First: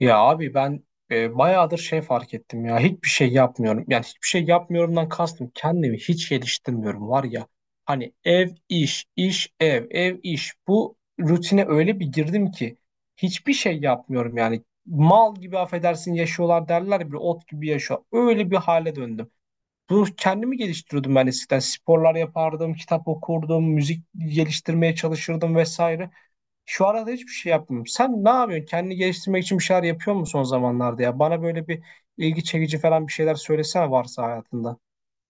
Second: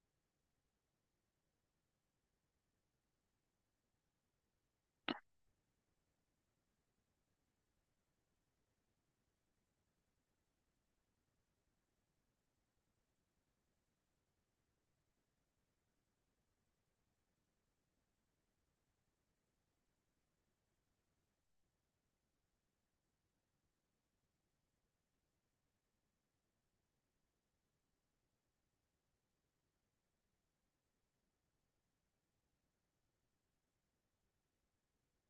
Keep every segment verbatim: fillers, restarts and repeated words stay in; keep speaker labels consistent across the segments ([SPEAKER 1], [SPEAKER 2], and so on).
[SPEAKER 1] Ya abi ben e, bayağıdır şey fark ettim ya hiçbir şey yapmıyorum. Yani hiçbir şey yapmıyorumdan kastım kendimi hiç geliştirmiyorum var ya. Hani ev iş iş ev ev iş bu rutine öyle bir girdim ki hiçbir şey yapmıyorum yani. Mal gibi affedersin yaşıyorlar derler ya, bir ot gibi yaşıyor. Öyle bir hale döndüm. Bu kendimi geliştiriyordum, ben eskiden sporlar yapardım, kitap okurdum, müzik geliştirmeye çalışırdım vesaire. Şu arada hiçbir şey yapmıyorum. Sen ne yapıyorsun? Kendini geliştirmek için bir şeyler yapıyor musun son zamanlarda ya? Bana böyle bir ilgi çekici falan bir şeyler söylesene varsa hayatında.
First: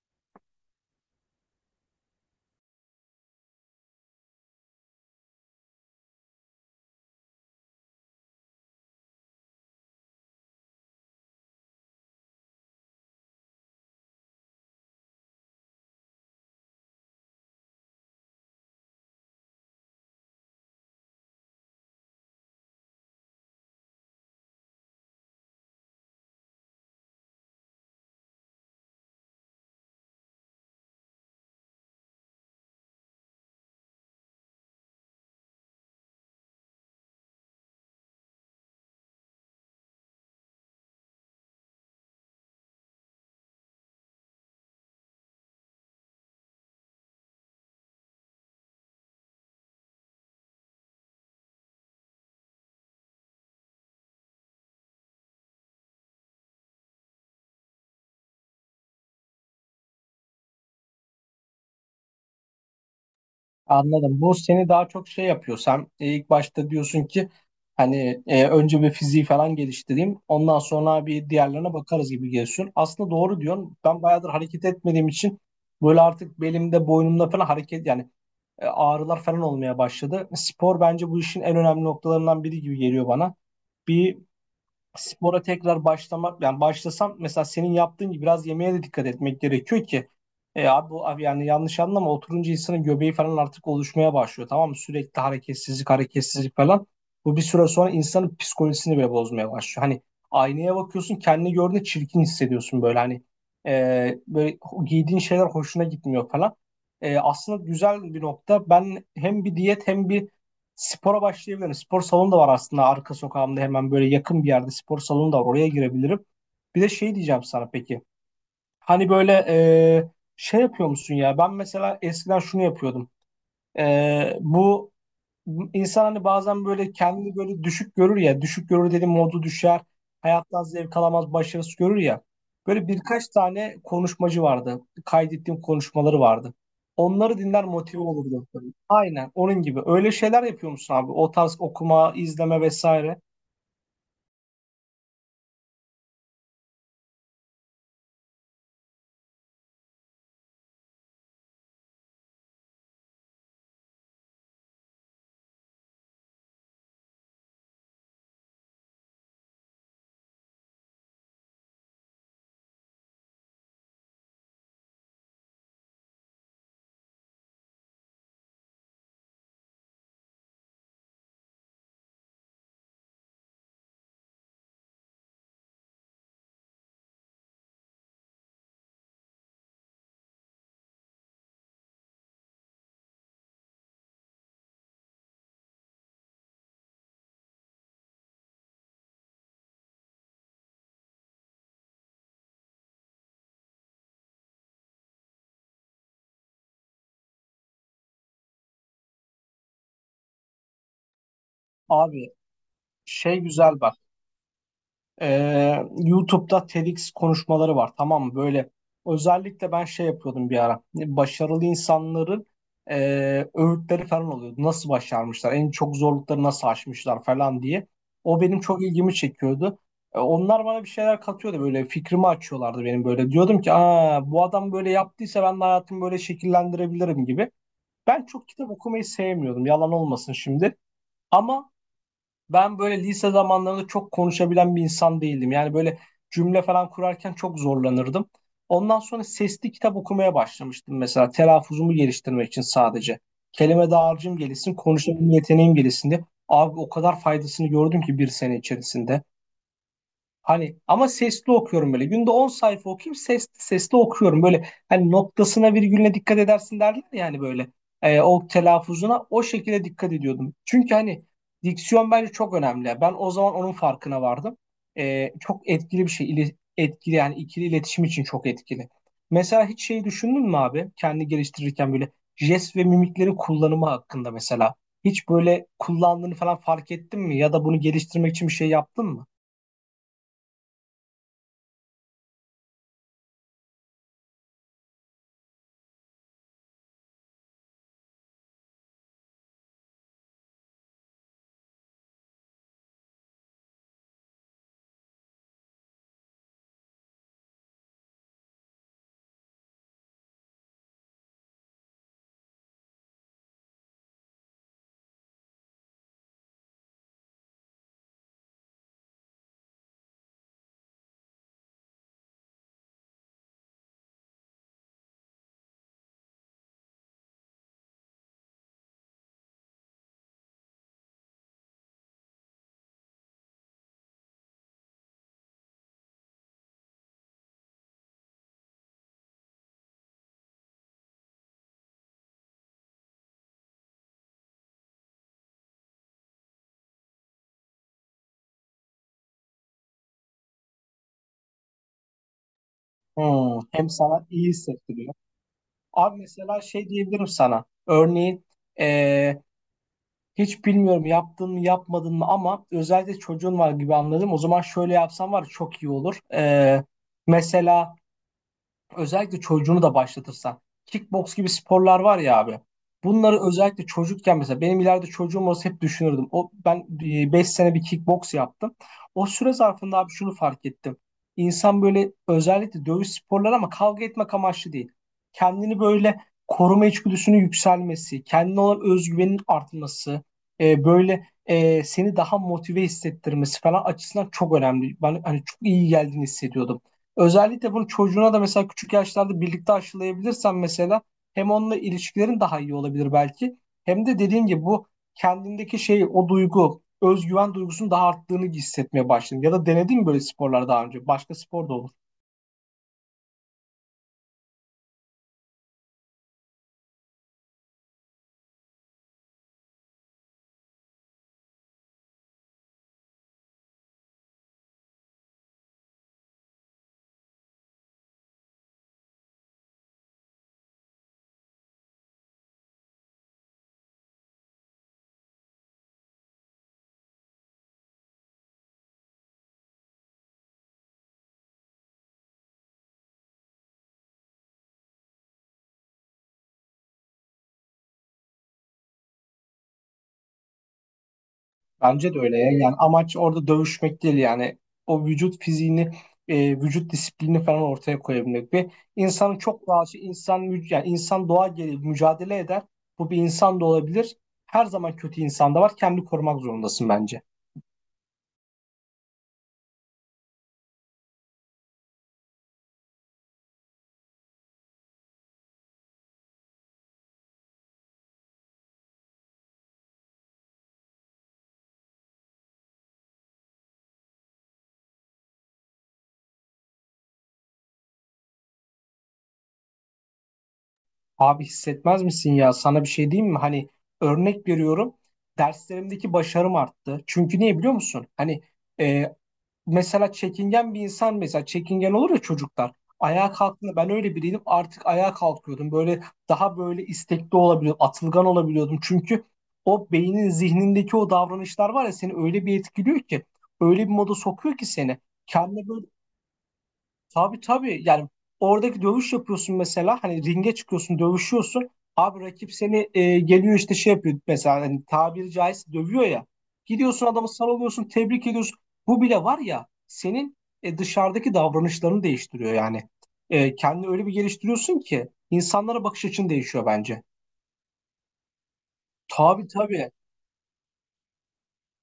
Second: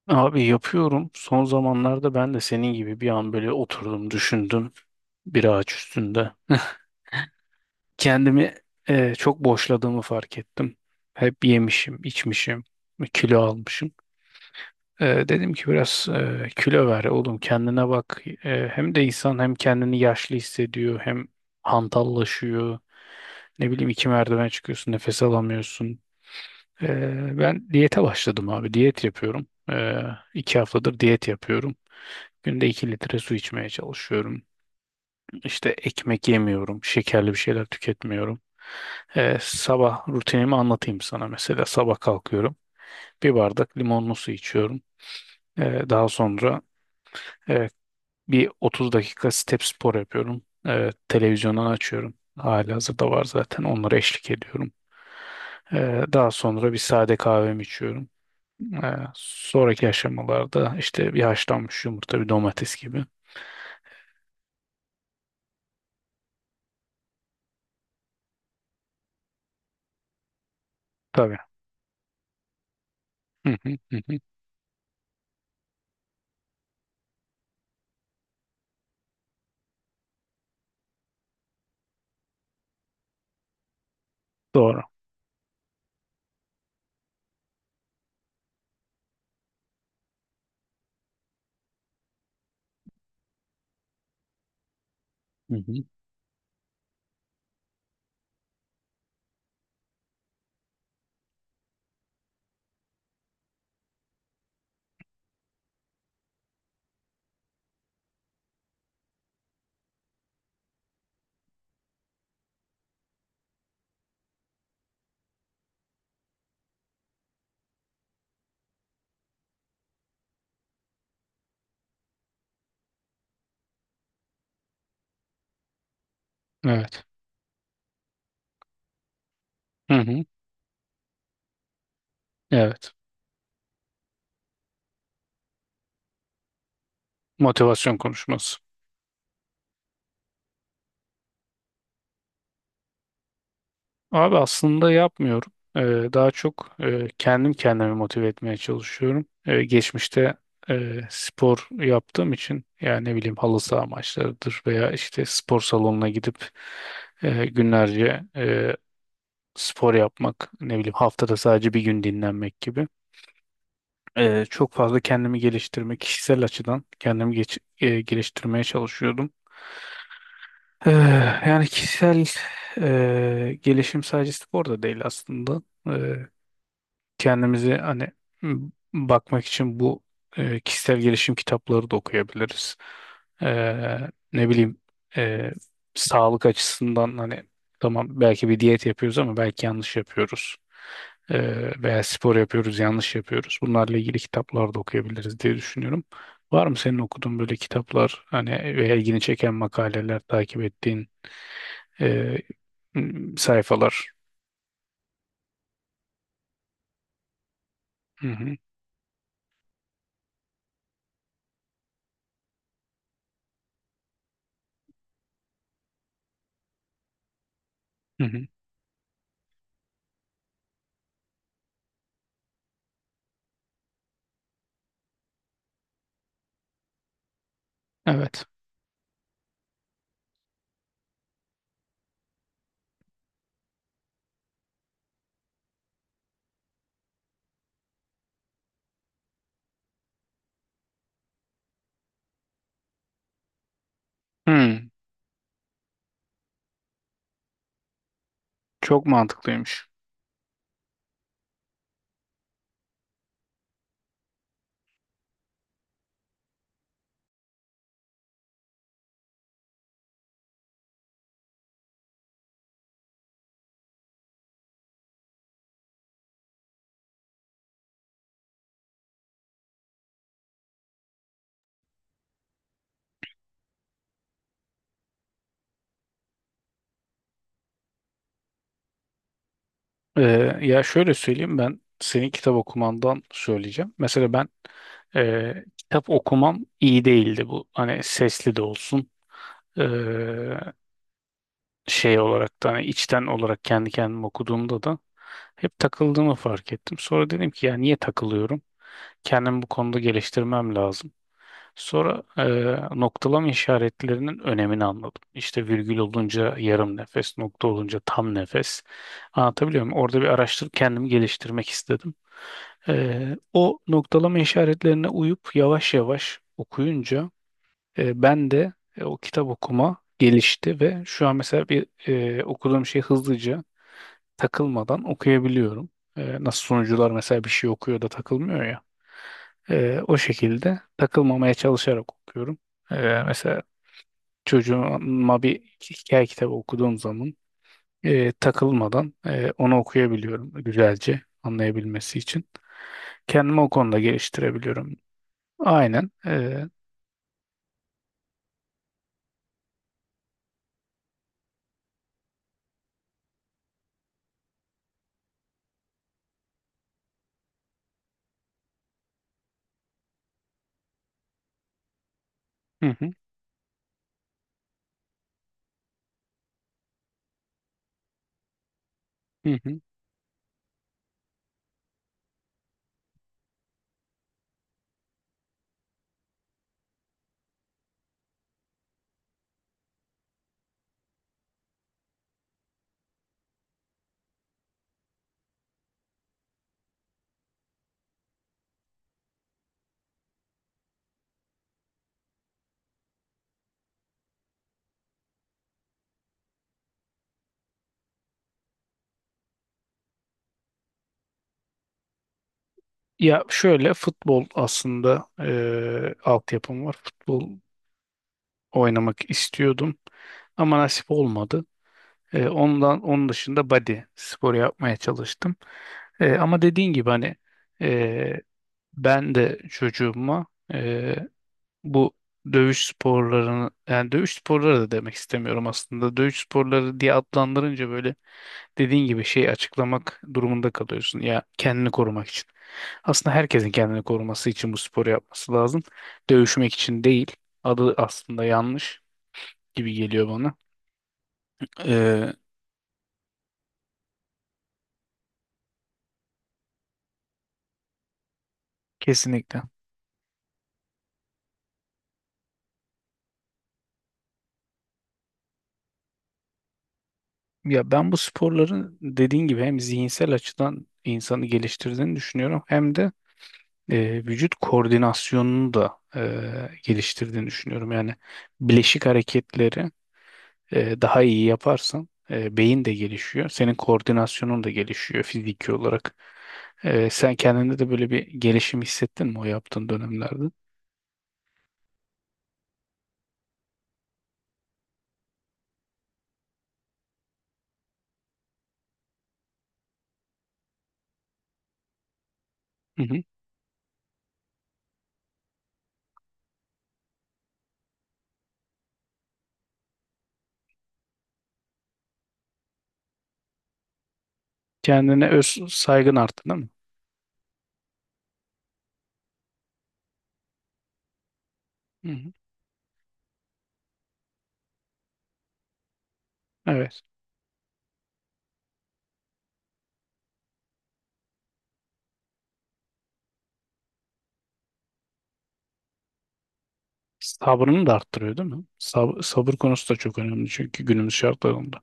[SPEAKER 2] Abi yapıyorum. Son zamanlarda ben de senin gibi bir an böyle oturdum, düşündüm bir ağaç üstünde. Kendimi eh, çok boşladığımı fark ettim. Hep yemişim, içmişim, kilo almışım. Eh, dedim ki biraz eh, kilo ver oğlum kendine bak. Eh, hem de insan hem kendini yaşlı hissediyor hem hantallaşıyor. Ne bileyim iki merdiven çıkıyorsun nefes alamıyorsun. Ee, ben diyete başladım abi. Diyet yapıyorum. Ee, iki haftadır diyet yapıyorum. Günde iki litre su içmeye çalışıyorum. İşte ekmek yemiyorum. Şekerli bir şeyler tüketmiyorum. Ee, sabah rutinimi anlatayım sana. Mesela sabah kalkıyorum. Bir bardak limonlu su içiyorum. Ee, daha sonra e, bir otuz dakika step spor yapıyorum. Ee, televizyondan açıyorum. Halihazırda var zaten. Onlara eşlik ediyorum. Ee, daha sonra bir sade kahvemi içiyorum. Ee, sonraki aşamalarda işte bir haşlanmış yumurta, bir domates gibi.
[SPEAKER 1] Anladım. Bu seni daha çok şey yapıyor. Sen e, ilk başta diyorsun ki hani e, önce bir fiziği falan geliştireyim. Ondan sonra bir
[SPEAKER 2] Tabii.
[SPEAKER 1] diğerlerine bakarız gibi geliyorsun. Aslında doğru
[SPEAKER 2] Hı hı,
[SPEAKER 1] diyorsun.
[SPEAKER 2] hı
[SPEAKER 1] Ben
[SPEAKER 2] hı.
[SPEAKER 1] bayağıdır hareket etmediğim için böyle artık belimde, boynumda falan hareket yani e, ağrılar falan olmaya başladı. Spor bence bu işin en önemli noktalarından biri gibi geliyor bana. Bir
[SPEAKER 2] Doğru.
[SPEAKER 1] spora tekrar başlamak, yani başlasam mesela senin yaptığın gibi biraz yemeğe de dikkat etmek gerekiyor ki e abi, bu- abi yani yanlış anlama, oturunca insanın göbeği falan artık oluşmaya başlıyor, tamam mı? Sürekli
[SPEAKER 2] Hı hı.
[SPEAKER 1] hareketsizlik hareketsizlik falan. Bu bir süre sonra insanın psikolojisini bile bozmaya başlıyor. Hani aynaya bakıyorsun, kendini gördüğünde çirkin hissediyorsun böyle hani e, böyle ho- giydiğin şeyler hoşuna gitmiyor falan. E, aslında güzel bir nokta. Ben hem bir diyet hem bir spora başlayabilirim. Spor salonu da var aslında, arka sokağımda hemen böyle yakın bir yerde spor salonu da var. Oraya girebilirim. Bir de şey diyeceğim sana, peki. Hani böyle e, şey yapıyor musun ya? Ben mesela eskiden şunu yapıyordum. E, bu İnsan hani bazen böyle
[SPEAKER 2] Evet.
[SPEAKER 1] kendini böyle düşük görür ya. Düşük görür dedim, modu düşer.
[SPEAKER 2] Hı hı.
[SPEAKER 1] Hayattan zevk alamaz, başarısız görür ya. Böyle
[SPEAKER 2] Evet.
[SPEAKER 1] birkaç tane konuşmacı vardı. Kaydettiğim konuşmaları vardı. Onları dinler,
[SPEAKER 2] Motivasyon
[SPEAKER 1] motive olurdu.
[SPEAKER 2] konuşması.
[SPEAKER 1] Aynen onun gibi. Öyle şeyler yapıyor musun abi? O tarz okuma, izleme vesaire.
[SPEAKER 2] Abi aslında yapmıyorum. Ee, daha çok e, kendim kendimi motive etmeye çalışıyorum. Ee, geçmişte e, spor yaptığım için yani ne bileyim halı saha maçlarıdır veya işte spor salonuna gidip e, günlerce e, spor yapmak, ne bileyim haftada sadece bir gün dinlenmek gibi. Eee, çok fazla kendimi geliştirme, kişisel açıdan kendimi geç- eee, geliştirmeye çalışıyordum. Eee, yani kişisel eee, gelişim sadece spor da değil aslında kendimizi hani m, bakmak için bu e, kişisel gelişim kitapları da okuyabiliriz. Eee, ne bileyim e, sağlık açısından hani tamam belki bir diyet yapıyoruz ama belki yanlış yapıyoruz. Eee, veya spor yapıyoruz yanlış yapıyoruz. Bunlarla ilgili kitaplar da okuyabiliriz diye düşünüyorum. Var mı senin okuduğun böyle kitaplar hani veya ilgini çeken makaleler takip ettiğin
[SPEAKER 1] Abi
[SPEAKER 2] e, m,
[SPEAKER 1] şey güzel bak.
[SPEAKER 2] sayfalar?
[SPEAKER 1] Ee, YouTube'da TEDx konuşmaları var, tamam
[SPEAKER 2] Hı
[SPEAKER 1] mı?
[SPEAKER 2] hı,
[SPEAKER 1] Böyle özellikle ben şey yapıyordum bir ara. Başarılı insanların e, öğütleri falan oluyordu. Nasıl başarmışlar? En çok zorlukları nasıl aşmışlar falan diye.
[SPEAKER 2] hı
[SPEAKER 1] O
[SPEAKER 2] hı.
[SPEAKER 1] benim çok ilgimi çekiyordu. E, onlar bana bir şeyler katıyordu, böyle fikrimi açıyorlardı benim böyle. Diyordum ki Aa, bu adam böyle yaptıysa ben de hayatımı böyle şekillendirebilirim gibi. Ben
[SPEAKER 2] Evet.
[SPEAKER 1] çok kitap okumayı sevmiyordum, yalan olmasın şimdi. Ama ben böyle lise zamanlarında çok konuşabilen bir insan değildim. Yani böyle cümle falan kurarken çok zorlanırdım. Ondan sonra sesli kitap okumaya başlamıştım mesela. Telaffuzumu geliştirmek için sadece. Kelime dağarcığım gelişsin,
[SPEAKER 2] Hı.
[SPEAKER 1] konuşabilme yeteneğim gelişsin diye. Abi o kadar faydasını gördüm ki bir sene
[SPEAKER 2] Çok
[SPEAKER 1] içerisinde.
[SPEAKER 2] mantıklıymış.
[SPEAKER 1] Hani ama sesli okuyorum böyle. Günde on sayfa okuyayım, sesli sesli okuyorum. Böyle hani noktasına virgülüne dikkat edersin derler yani böyle. Ee, o telaffuzuna o şekilde dikkat ediyordum. Çünkü hani diksiyon bence çok önemli. Ben o zaman onun farkına vardım. Ee, çok etkili bir şey. İli- etkili yani ikili iletişim için çok etkili. Mesela hiç şey düşündün mü abi? Kendi geliştirirken böyle jest ve mimiklerin kullanımı hakkında mesela. Hiç böyle kullandığını falan fark ettin mi? Ya da bunu geliştirmek için bir şey yaptın mı?
[SPEAKER 2] Ee, Ya şöyle söyleyeyim ben senin kitap okumandan söyleyeceğim. Mesela ben e, kitap okumam iyi değildi bu. Hani sesli de olsun e, şey olarak da hani içten olarak kendi kendime okuduğumda da hep takıldığımı fark ettim. Sonra dedim ki ya niye takılıyorum? Kendimi bu konuda geliştirmem lazım. Sonra eee, noktalama işaretlerinin önemini anladım. İşte virgül olunca yarım nefes, nokta olunca tam nefes. Anlatabiliyor muyum? Orada bir araştırıp kendimi geliştirmek istedim. Eee, o noktalama işaretlerine uyup yavaş yavaş okuyunca eee, ben de e, o kitap okuma gelişti ve şu an mesela bir eee, okuduğum şey hızlıca takılmadan okuyabiliyorum. Ee, nasıl sunucular mesela bir şey okuyor da takılmıyor ya. Ee, o şekilde takılmamaya çalışarak okuyorum. Ee, mesela çocuğuma bir hikaye kitabı okuduğum zaman e, takılmadan e, onu okuyabiliyorum güzelce anlayabilmesi için. Kendimi
[SPEAKER 1] Hmm,
[SPEAKER 2] o
[SPEAKER 1] hem
[SPEAKER 2] konuda
[SPEAKER 1] sana iyi
[SPEAKER 2] geliştirebiliyorum.
[SPEAKER 1] hissettiriyor.
[SPEAKER 2] Aynen.
[SPEAKER 1] Abi mesela
[SPEAKER 2] E,
[SPEAKER 1] şey diyebilirim sana. Örneğin eee, hiç bilmiyorum yaptın mı yapmadın mı ama özellikle çocuğun var gibi anladım. O zaman şöyle yapsan var ya, çok iyi olur. Eee, mesela özellikle çocuğunu da başlatırsan. Kickbox gibi sporlar var ya abi.
[SPEAKER 2] hı hı,
[SPEAKER 1] Bunları özellikle çocukken, mesela benim ileride çocuğum olsa hep düşünürdüm. O ben e, beş sene bir kickbox yaptım. O süre
[SPEAKER 2] hı hı.
[SPEAKER 1] zarfında abi şunu fark ettim. İnsan böyle özellikle dövüş sporları ama kavga etmek amaçlı değil. Kendini böyle koruma içgüdüsünün yükselmesi, kendine olan özgüvenin artması, e, böyle e, seni daha motive hissettirmesi falan açısından çok önemli. Ben hani çok iyi geldiğini hissediyordum. Özellikle bunu çocuğuna da mesela küçük yaşlarda birlikte aşılayabilirsen mesela hem onunla ilişkilerin daha iyi olabilir belki. Hem de dediğim gibi bu kendindeki şey, o duygu, özgüven duygusunun daha arttığını hissetmeye başladın. Ya da denedin mi böyle sporlar daha önce? Başka spor da olur.
[SPEAKER 2] Ya şöyle futbol aslında e, altyapım var. Futbol oynamak istiyordum ama nasip olmadı. Ee, ondan onun dışında body spor yapmaya çalıştım. Ee, ama dediğin gibi hani e, ben de çocuğuma e, bu dövüş sporlarını yani dövüş sporları da demek istemiyorum aslında. Dövüş sporları diye adlandırınca böyle dediğin gibi şeyi açıklamak durumunda kalıyorsun ya kendini korumak için. Aslında herkesin kendini koruması için bu sporu yapması lazım. Dövüşmek için değil. Adı aslında yanlış gibi geliyor bana.
[SPEAKER 1] Bence de
[SPEAKER 2] Ee,
[SPEAKER 1] öyle ya. Yani amaç orada dövüşmek değil yani. O vücut fiziğini, e, vücut disiplini falan ortaya koyabilmek ve insanın
[SPEAKER 2] Kesinlikle.
[SPEAKER 1] çok doğası, insan mü- yani insan doğa gereği mücadele eder. Bu bir insan da olabilir. Her zaman kötü insan da var. Kendi korumak zorundasın bence.
[SPEAKER 2] Ya ben bu sporların dediğin gibi hem zihinsel açıdan insanı geliştirdiğini düşünüyorum hem de e, vücut koordinasyonunu da e, geliştirdiğini düşünüyorum. Yani bileşik hareketleri e, daha iyi yaparsan e, beyin de gelişiyor. Senin koordinasyonun da gelişiyor fiziki olarak. E, sen kendinde de böyle bir gelişim hissettin mi o yaptığın dönemlerde?
[SPEAKER 1] Abi hissetmez misin ya? Sana bir şey diyeyim mi? Hani örnek veriyorum. Derslerimdeki başarım arttı. Çünkü niye biliyor musun? Hani e, mesela çekingen bir insan, mesela çekingen olur ya çocuklar.
[SPEAKER 2] Hı hı.
[SPEAKER 1] Ayağa kalktığında ben öyle biriydim, artık ayağa kalkıyordum. Böyle daha böyle istekli olabiliyordum, atılgan olabiliyordum. Çünkü o beynin zihnindeki o davranışlar var ya, seni öyle bir etkiliyor ki öyle bir moda sokuyor ki seni.
[SPEAKER 2] Kendine öz
[SPEAKER 1] Kendine böyle,
[SPEAKER 2] saygın arttı değil mi?
[SPEAKER 1] tabii tabii yani, oradaki dövüş yapıyorsun mesela, hani ringe çıkıyorsun, dövüşüyorsun
[SPEAKER 2] Hı
[SPEAKER 1] abi,
[SPEAKER 2] hı.
[SPEAKER 1] rakip seni e, geliyor işte şey yapıyor mesela, hani tabiri caizse dövüyor ya,
[SPEAKER 2] Evet.
[SPEAKER 1] gidiyorsun adamı sarılıyorsun, tebrik ediyorsun, bu bile var ya senin e, dışarıdaki davranışlarını değiştiriyor yani. E, kendini öyle bir geliştiriyorsun ki insanlara bakış açın değişiyor bence.
[SPEAKER 2] Sabrını da arttırıyor değil mi? Sab-
[SPEAKER 1] Tabii
[SPEAKER 2] sabır
[SPEAKER 1] tabii,
[SPEAKER 2] konusu da çok önemli çünkü günümüz şartlarında.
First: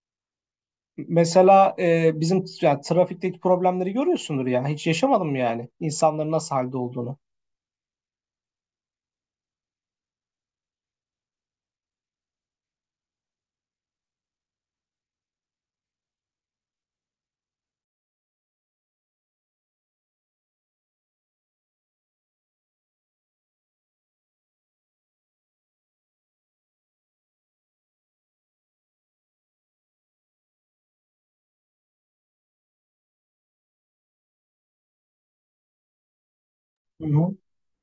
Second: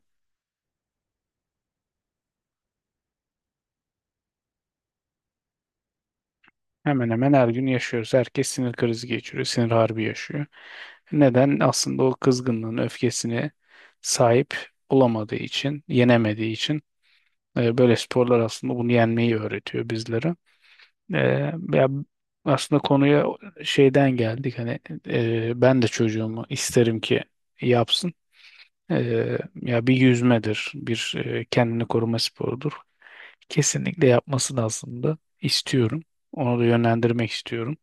[SPEAKER 1] mesela e, bizim yani, trafikteki problemleri görüyorsundur ya, hiç yaşamadım yani insanların nasıl halde
[SPEAKER 2] Hemen
[SPEAKER 1] olduğunu.
[SPEAKER 2] hemen her gün yaşıyoruz. Herkes sinir krizi geçiriyor, sinir harbi yaşıyor. Neden? Aslında o kızgınlığın öfkesine sahip olamadığı için, yenemediği için e, böyle sporlar aslında bunu yenmeyi öğretiyor bizlere. E, Ya aslında konuya şeyden geldik hani e, ben de çocuğumu isterim ki yapsın. E, ya bir yüzmedir, bir e, kendini koruma sporudur. Kesinlikle yapmasını aslında istiyorum. Onu da
[SPEAKER 1] Hı
[SPEAKER 2] yönlendirmek
[SPEAKER 1] hı.
[SPEAKER 2] istiyorum.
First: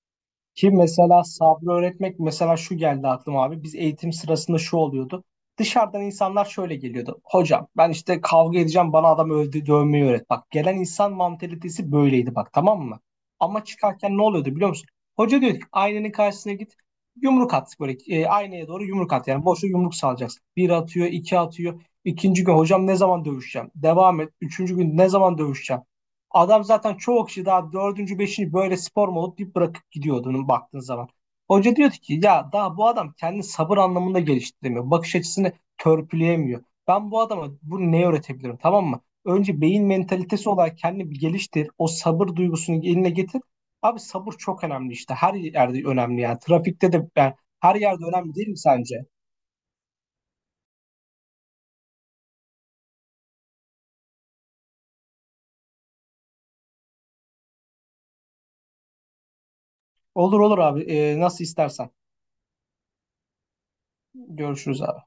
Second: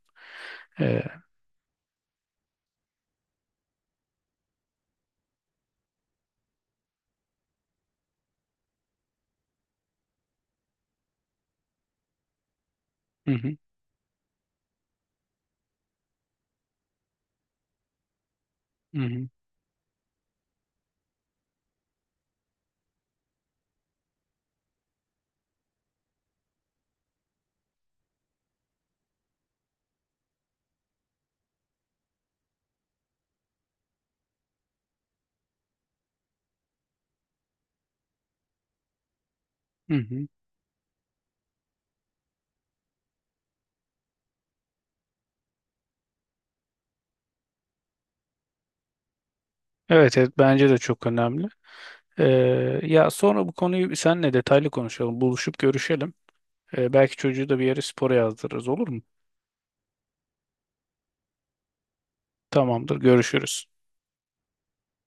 [SPEAKER 1] Ki
[SPEAKER 2] Ee,
[SPEAKER 1] mesela sabrı öğretmek, mesela şu geldi aklıma abi. Biz eğitim sırasında şu oluyordu. Dışarıdan insanlar şöyle geliyordu. Hocam ben işte kavga edeceğim, bana adam öldü, dövmeyi öğret. Bak, gelen insan mantalitesi böyleydi bak, tamam mı?
[SPEAKER 2] hı hı,
[SPEAKER 1] Ama çıkarken ne oluyordu biliyor musun? Hoca diyor ki aynanın karşısına git, yumruk at böyle, e, aynaya doğru
[SPEAKER 2] hı
[SPEAKER 1] yumruk
[SPEAKER 2] hı,
[SPEAKER 1] at. Yani boşa yumruk salacaksın. Bir atıyor, iki atıyor. İkinci gün, hocam ne zaman dövüşeceğim? Devam et. Üçüncü gün, ne zaman dövüşeceğim? Adam zaten, çoğu kişi daha dördüncü, beşinci böyle spor mu olup deyip bırakıp gidiyordu onun baktığın zaman. Hoca diyordu ki ya, daha bu adam kendi sabır anlamında geliştiremiyor. Bakış açısını törpüleyemiyor. Ben bu adama bunu ne öğretebilirim, tamam mı? Önce beyin
[SPEAKER 2] hı hı.
[SPEAKER 1] mentalitesi olarak kendini bir geliştir. O sabır duygusunu eline getir. Abi sabır çok önemli işte. Her yerde önemli yani. Trafikte de yani, her yerde önemli değil mi sence?
[SPEAKER 2] Evet, evet bence de çok önemli. Ee, Ya sonra bu konuyu seninle detaylı konuşalım. Buluşup görüşelim. Ee, belki çocuğu da bir yere spora yazdırırız olur mu?
[SPEAKER 1] Olur olur abi. Ee, nasıl istersen.
[SPEAKER 2] Tamamdır, görüşürüz.
[SPEAKER 1] Görüşürüz abi.